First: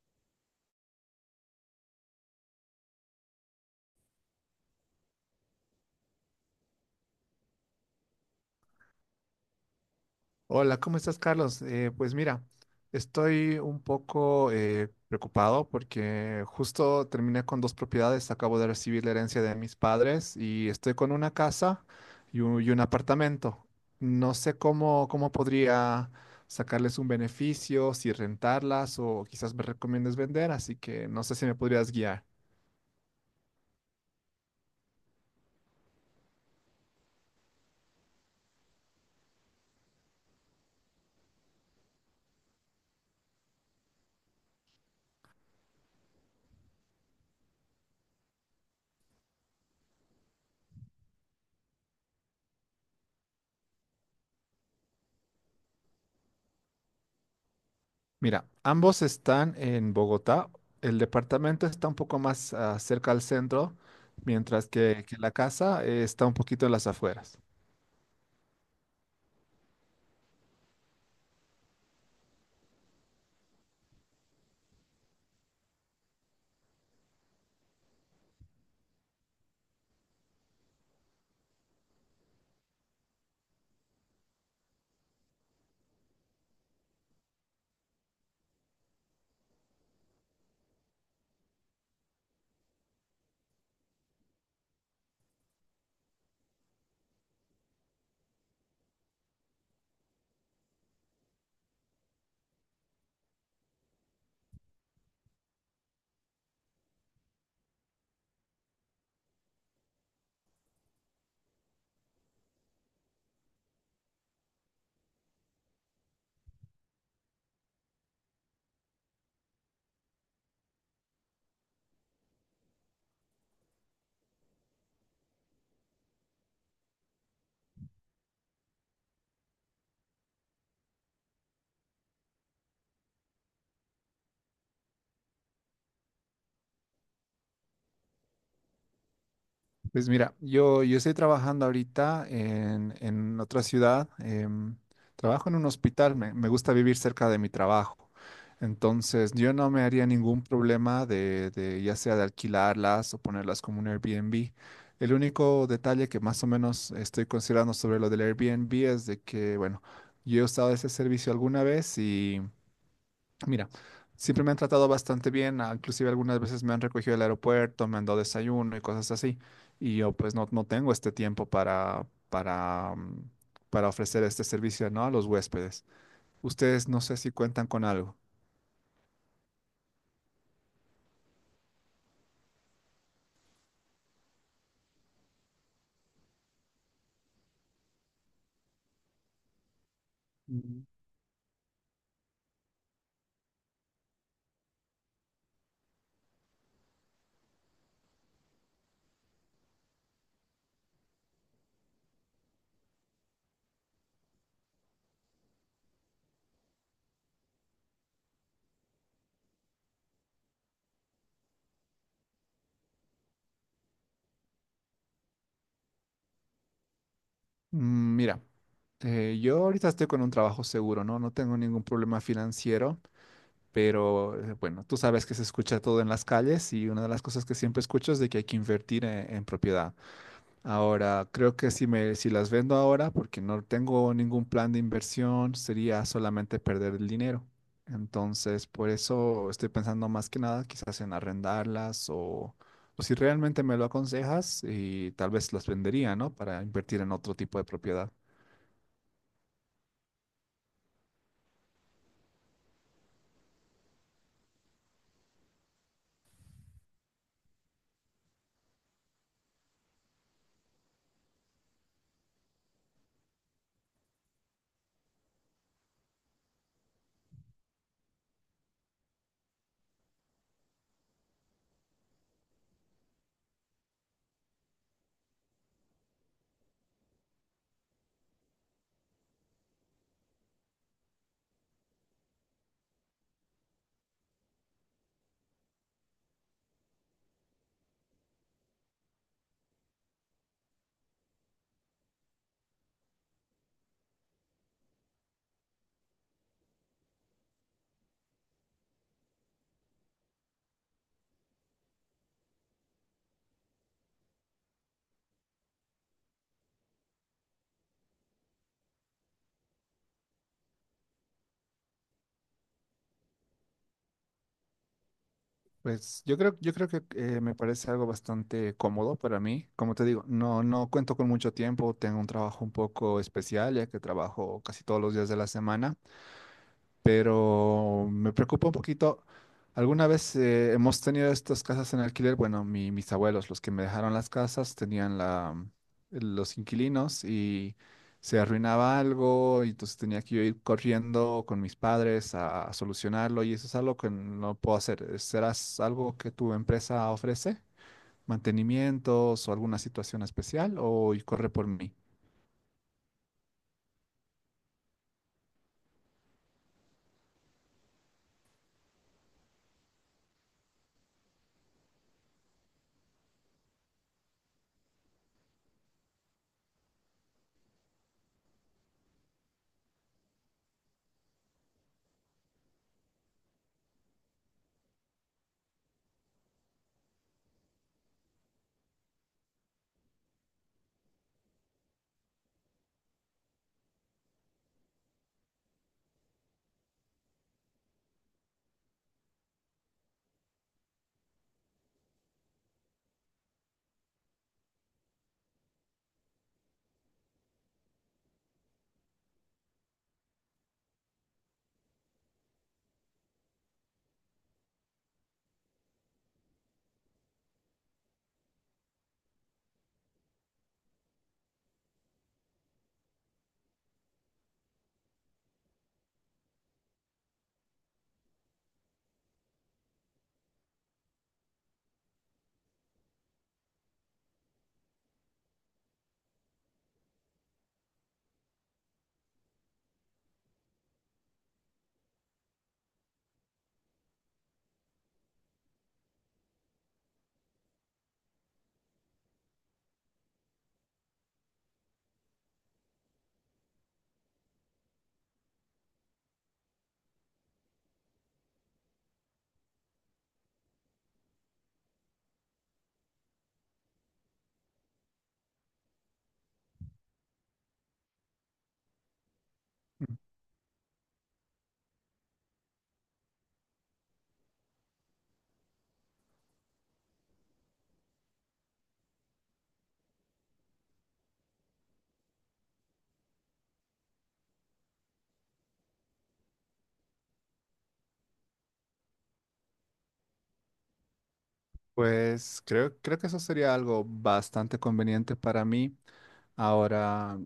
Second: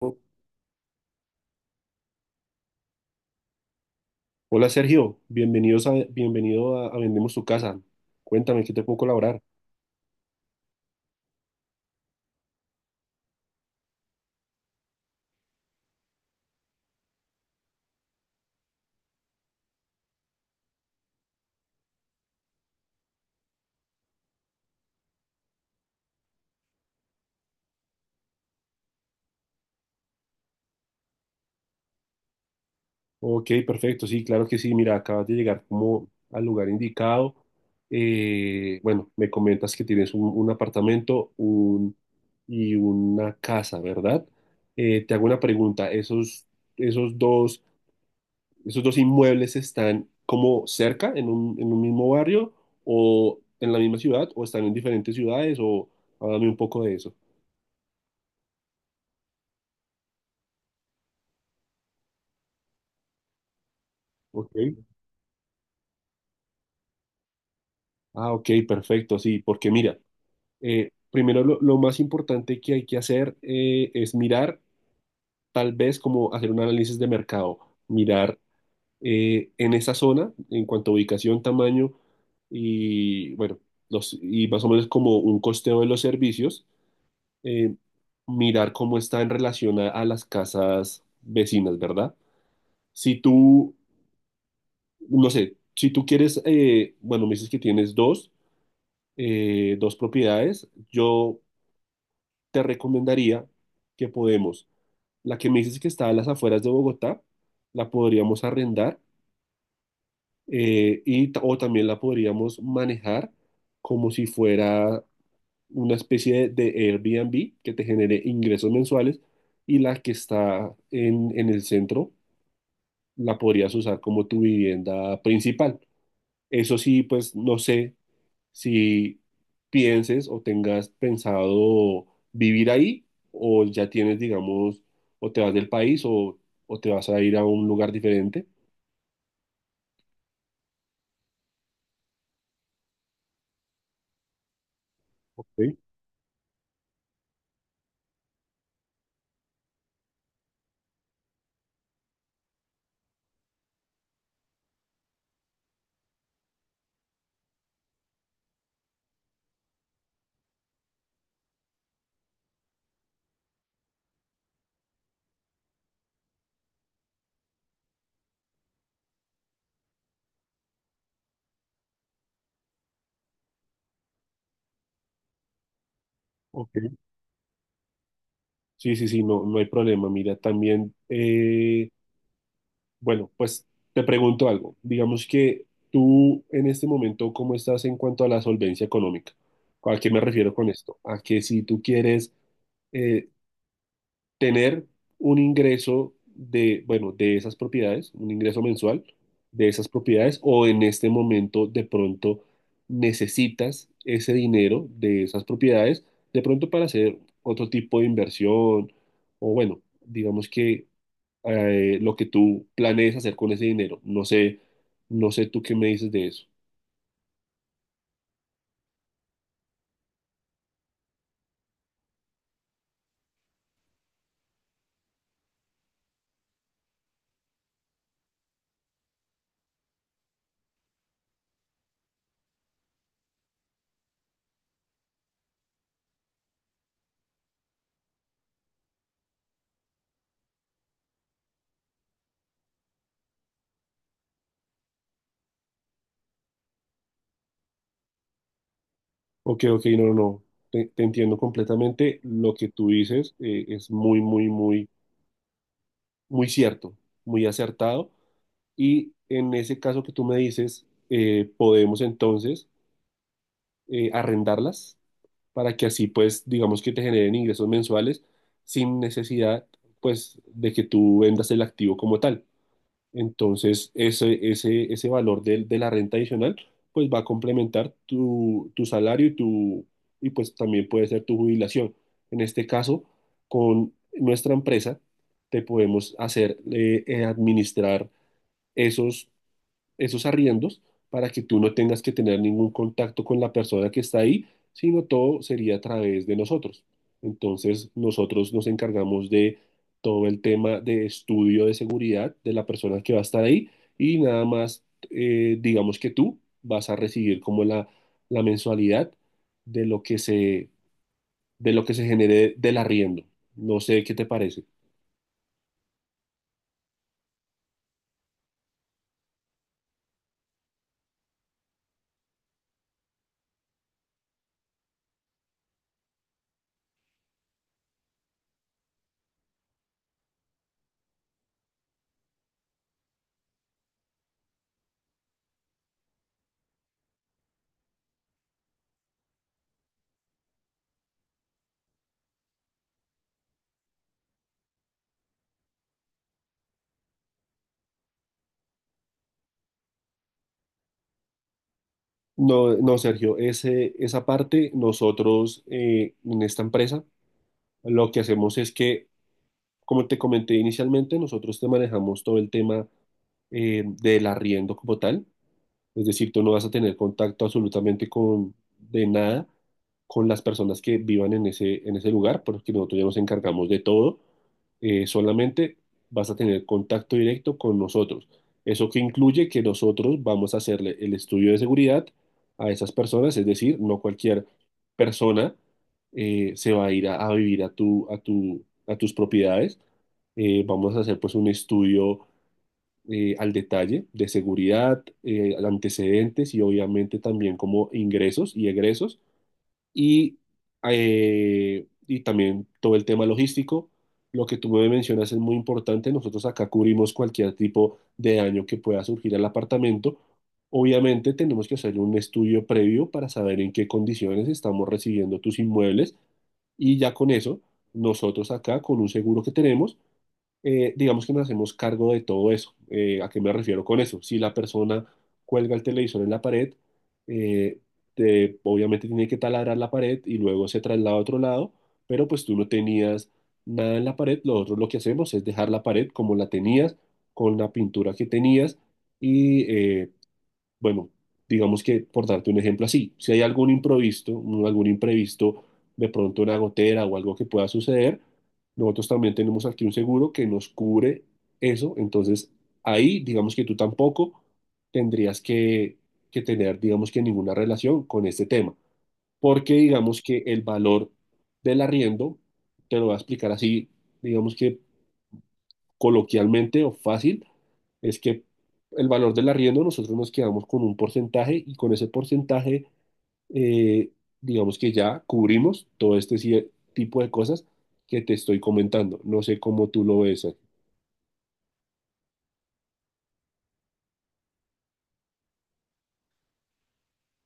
Oh, hola Sergio, bienvenido a Vendemos tu Casa. Cuéntame, ¿qué te puedo colaborar? Hola, ¿cómo estás, Carlos? Pues mira, estoy un poco preocupado porque justo terminé con dos propiedades, acabo de recibir la herencia de mis padres y estoy con una casa y un apartamento. No sé cómo podría sacarles un beneficio, si rentarlas o quizás me recomiendes vender, así que no sé si me podrías guiar. Ok, perfecto, sí, claro que sí. Mira, acabas de llegar como al lugar indicado. Bueno, me comentas que tienes un apartamento un, y una casa, ¿verdad? Te hago una pregunta. Esos dos, esos dos inmuebles están como cerca, en un mismo barrio, o en la misma ciudad, o están en diferentes ciudades, o háblame un poco de eso. Mira, ambos están en Bogotá. El departamento está un poco más cerca al centro, Ok. mientras que la casa está un poquito en las afueras. Ah, ok, perfecto, sí, porque mira, primero lo más importante que hay que hacer es mirar, tal vez como hacer un análisis de mercado, mirar en esa zona, en cuanto a ubicación, tamaño y, bueno, los, y más o menos como un costeo de los servicios, eh, mirar cómo está en relación a las casas vecinas, ¿verdad? Si tú, no sé, si tú quieres, bueno, me dices que tienes dos dos propiedades. Yo te recomendaría que podemos, la que me dices que está a las afueras de Bogotá, la podríamos arrendar y, o también la podríamos manejar como si fuera una especie de Airbnb que te genere ingresos mensuales, y la que está en el centro la podrías usar como tu vivienda principal. Eso sí, pues no sé si pienses o tengas pensado vivir ahí, o ya tienes, digamos, o te vas del país, o te vas a ir a un lugar diferente. Pues mira, yo estoy trabajando ahorita en otra ciudad. Trabajo en un Ok, hospital, me gusta vivir cerca de mi trabajo. Entonces, yo no me haría ningún problema de ya sea de alquilarlas o ponerlas como un Airbnb. El único detalle que más o menos estoy considerando sobre lo del Airbnb es de que, bueno, yo he usado ese servicio alguna vez. Mira, siempre me han tratado bastante bien, inclusive algunas veces me han recogido del aeropuerto, me han dado desayuno y cosas así. Y yo pues no, no tengo este tiempo para, para, para ofrecer este servicio, ¿no? A los huéspedes. Ustedes ok. no sé si cuentan con algo. Sí, sí, sí, no, no hay problema. Mira, también, bueno, pues te pregunto algo. Digamos que tú en este momento, ¿cómo estás en cuanto a la solvencia económica? ¿A qué me refiero con Mm. esto? A que si tú quieres... eh, tener un ingreso de, bueno, de esas propiedades, un ingreso mensual de esas propiedades, o en este momento de pronto necesitas ese dinero de esas propiedades, de pronto para hacer otro tipo de inversión, o bueno, digamos que lo que tú planees hacer con ese dinero. No sé, no sé tú qué me dices de eso. Mira, yo ahorita estoy con un trabajo seguro, ¿no? No tengo ningún problema financiero, pero bueno, tú sabes que se escucha todo en las calles y una de las cosas que siempre escucho es de que hay que invertir en propiedad. Ahora, creo que si me, si las vendo ahora, porque no tengo ningún plan de inversión, sería solamente perder el dinero. Entonces, por eso estoy pensando más que nada quizás en arrendarlas o si realmente me lo aconsejas y tal vez las vendería, ¿no? Para invertir en otro tipo de propiedad. Ok, ok, no, no, no. Te entiendo completamente. Lo que tú dices es muy, muy, muy, muy cierto, muy acertado. Y en ese caso que tú me dices, podemos entonces arrendarlas para que así pues digamos que te generen ingresos mensuales sin necesidad pues de que tú vendas el activo como tal. Entonces ese valor la renta adicional pues va a complementar tu, tu salario y, tu, y pues también puede ser tu jubilación. En este caso, con nuestra empresa te podemos hacer administrar esos esos arriendos para que tú no tengas que tener ningún contacto con la persona que está ahí, sino todo sería a través de nosotros. Entonces, nosotros nos encargamos de todo el tema de estudio de seguridad de la persona que va a estar ahí y nada más, digamos que tú vas a recibir como la mensualidad de de lo que se genere del arriendo. No sé qué te parece. Pues yo creo que me parece algo bastante cómodo para mí. Como te digo, no, no cuento con mucho tiempo, tengo un trabajo un poco especial, ya que trabajo casi todos los días de la semana. Pero me preocupa un poquito. Alguna vez hemos tenido estas casas en alquiler. Bueno, mis abuelos, los que me dejaron las casas, tenían la, los inquilinos y se arruinaba algo y entonces tenía que yo ir corriendo con mis padres a solucionarlo y eso es algo que no puedo hacer. ¿Serás algo que tu empresa ofrece? ¿Mantenimientos o alguna situación especial o y corre por mí? No, no, Sergio, ese, esa parte nosotros en esta empresa, lo que hacemos es que, como te comenté inicialmente, nosotros te manejamos todo el tema del arriendo como tal. Es decir, tú no vas a tener contacto absolutamente con, de nada con las personas que vivan en ese lugar, porque nosotros ya nos encargamos de todo. Solamente vas a tener contacto directo con nosotros. Eso que incluye que nosotros vamos a hacerle el estudio de seguridad a esas personas, es decir, no cualquier persona se va a ir a vivir a tu, a tu, a tus propiedades. Vamos a hacer pues un estudio al detalle de seguridad, antecedentes, y obviamente también como ingresos y egresos y, y también todo el tema logístico. Lo que tú me mencionas es muy importante. Nosotros acá cubrimos cualquier tipo de daño que pueda surgir al apartamento. Obviamente tenemos que hacer un estudio previo para saber en qué condiciones estamos recibiendo tus inmuebles, y ya con eso, nosotros acá con un seguro que tenemos, digamos que nos hacemos cargo de todo eso. ¿A qué me refiero con eso? Si la persona cuelga el televisor en la pared, eh, obviamente tiene que taladrar la pared y luego se traslada a otro lado, pero pues tú no tenías nada en la pared. Nosotros lo que hacemos es dejar la pared como la tenías, con la pintura que tenías, y bueno, digamos que, por darte un ejemplo así, si hay algún imprevisto, algún imprevisto, de pronto una gotera o algo que pueda suceder, nosotros también tenemos aquí un seguro que nos cubre eso, entonces ahí, digamos que tú tampoco tendrías que tener, digamos que ninguna relación con este tema, porque Mm. digamos que el valor del arriendo, te lo voy a explicar así, digamos que coloquialmente o fácil, es que el valor del arriendo nosotros nos quedamos con un porcentaje, y con ese porcentaje, eh, digamos que ya cubrimos todo este tipo de cosas que te estoy comentando. No sé cómo tú lo ves, Sergio. Pues creo que eso sería algo bastante conveniente para mí. Ahora,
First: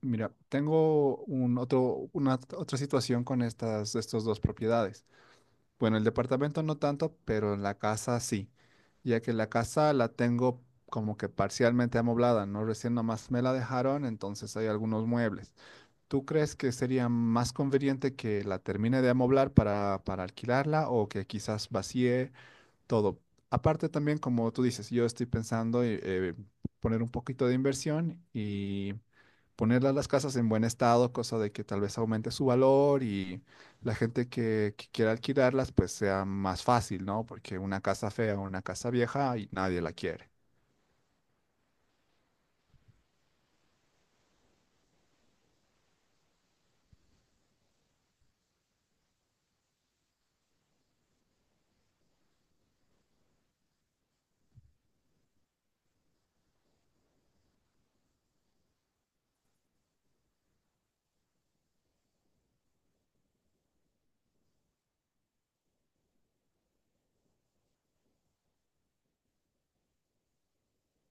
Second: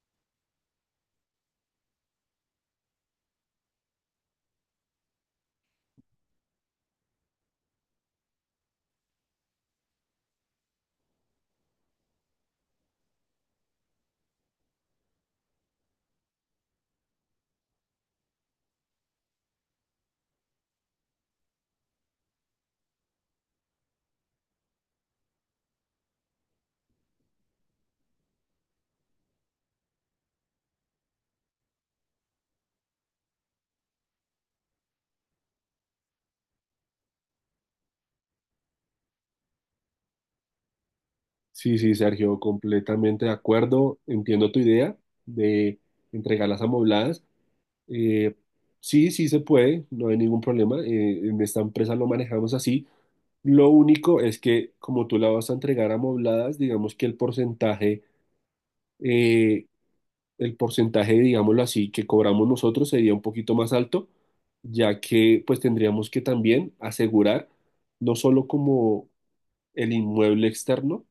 mira, tengo un otro, una otra situación con estas, estos dos propiedades. Bueno, el departamento no tanto, pero la casa sí, ya que la casa la tengo como que parcialmente amoblada, ¿no? Recién nomás me la dejaron, entonces hay algunos muebles. ¿Tú crees que sería más conveniente que la termine de amoblar para alquilarla o que quizás vacíe todo? Aparte también, como tú dices, yo estoy pensando poner un poquito de inversión y ponerlas las casas en buen estado, cosa de que tal vez aumente su valor y la gente que quiera alquilarlas, pues sea más fácil, ¿no? Porque una casa fea, una casa vieja y nadie la quiere. Sí, sí, Sergio, completamente de acuerdo. Entiendo tu idea de entregar las amobladas. Eh, sí, sí se puede, no hay ningún problema. En esta empresa lo manejamos así. Lo único es que como tú la vas a entregar amobladas, digamos que eh, el porcentaje, digámoslo así, que cobramos nosotros sería un poquito más alto, ya que pues tendríamos que también asegurar no solo como el inmueble externo,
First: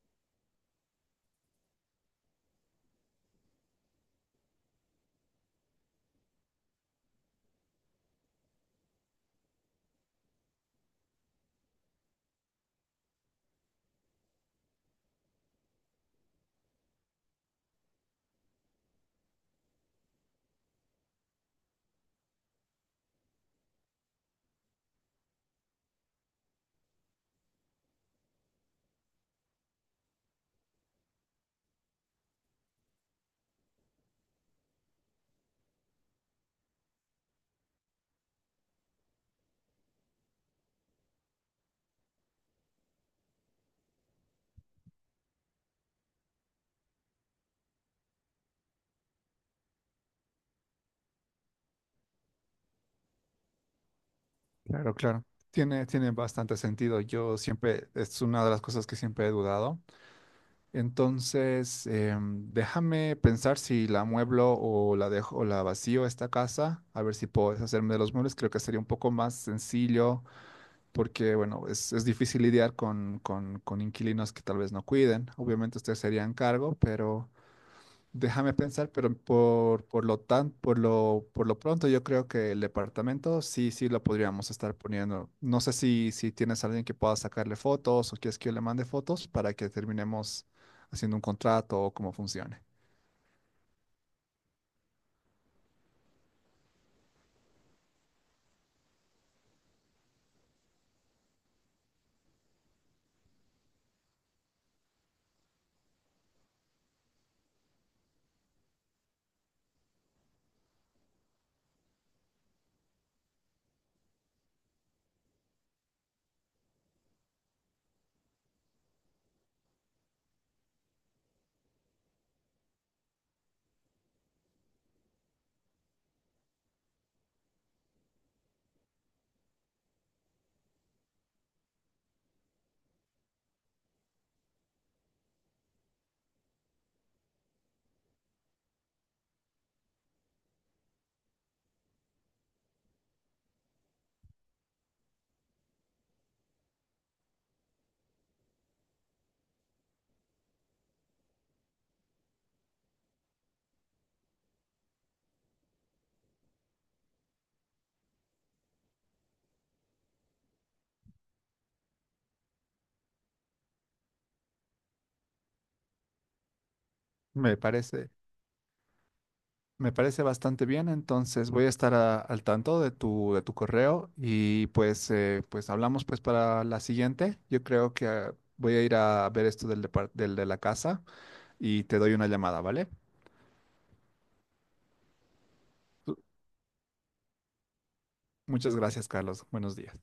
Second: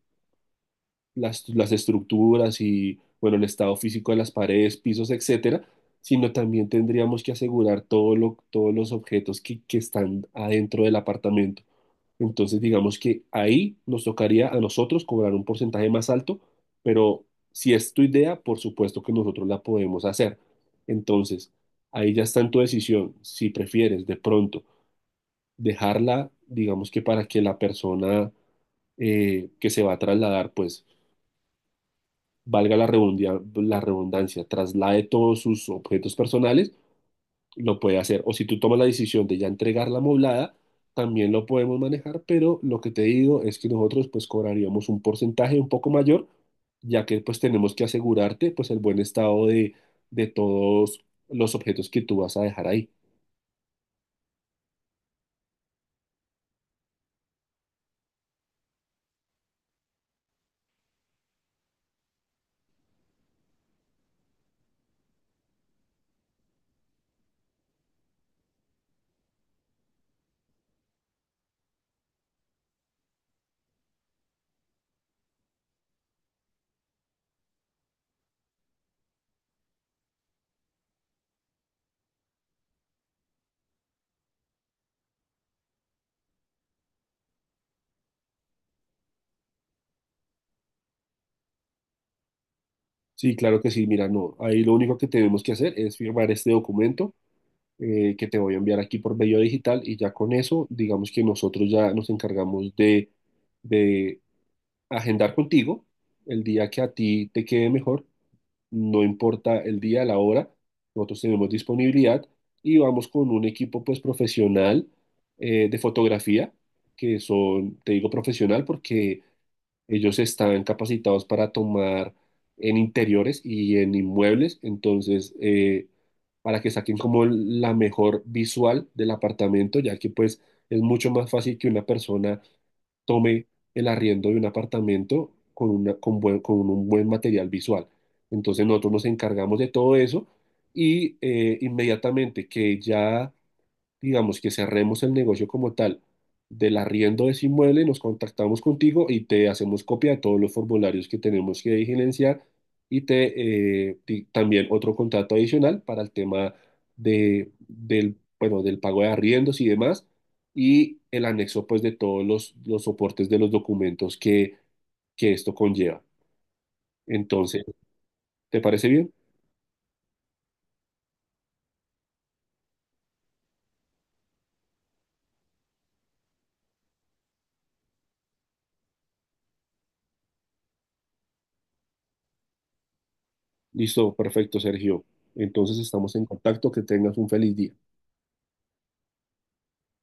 las estructuras y, bueno, el estado físico de las paredes, pisos, etcétera, sino también tendríamos que asegurar todos los objetos que están adentro del apartamento. Entonces, digamos que ahí nos tocaría a nosotros cobrar un porcentaje más alto, pero si es tu idea, por supuesto que nosotros la podemos hacer. Entonces, ahí ya está en tu decisión. Si prefieres de pronto dejarla, digamos que para que la persona que se va a trasladar, pues la redundancia, traslade todos sus objetos personales, lo puede hacer. O si tú tomas la decisión de ya entregar la moblada, también lo podemos manejar, pero lo que te digo es que nosotros pues cobraríamos un porcentaje un poco mayor, ya que pues tenemos que asegurarte pues el buen estado de todos los objetos que tú vas a dejar ahí. Claro, claro. Tiene bastante sentido. Yo siempre, es una de las cosas que siempre he dudado. Entonces, déjame pensar si la mueblo o la dejo o la vacío esta casa, a ver si puedo deshacerme de los muebles. Creo que sería un poco más sencillo porque, bueno, es difícil lidiar con, con inquilinos que tal vez no cuiden. Obviamente ustedes se harían cargo, pero déjame pensar, pero por lo tan, por lo pronto yo creo que el departamento sí, sí lo podríamos estar poniendo. No sé si, si tienes a alguien que pueda sacarle fotos o quieres que yo le mande fotos para que terminemos haciendo un contrato o cómo funcione. Sí, claro que sí, mira, no, ahí lo único que tenemos que hacer es firmar este documento que te voy a enviar aquí por medio digital, y ya con eso, digamos que nosotros ya nos encargamos de agendar contigo el día que a ti te quede mejor, no importa el día, la hora, nosotros tenemos disponibilidad y vamos con un equipo pues profesional de fotografía, que son, te digo profesional porque ellos estaban capacitados para tomar en interiores y en inmuebles, entonces, para que saquen como la mejor visual del apartamento, ya que pues es mucho más fácil que una persona tome el arriendo de un apartamento con un buen material visual. Entonces nosotros nos encargamos de todo eso, y inmediatamente que ya, digamos, que cerremos el negocio como tal del arriendo de ese inmueble, nos contactamos contigo y te hacemos copia de todos los formularios que tenemos que diligenciar, y te también otro contrato adicional para el tema de, del, bueno, del pago de arriendos y demás, y el anexo pues de todos los soportes de los documentos que esto conlleva. Me Entonces, parece. ¿te parece bien? Me parece bastante bien, entonces voy a estar al tanto de tu correo y pues, pues hablamos pues para la siguiente. Yo creo que voy a ir a ver esto del, del de la casa y te doy una llamada, ¿vale? Listo, perfecto, Sergio. Entonces estamos en contacto, que tengas un feliz día. Muchas gracias, Carlos. Buenos días.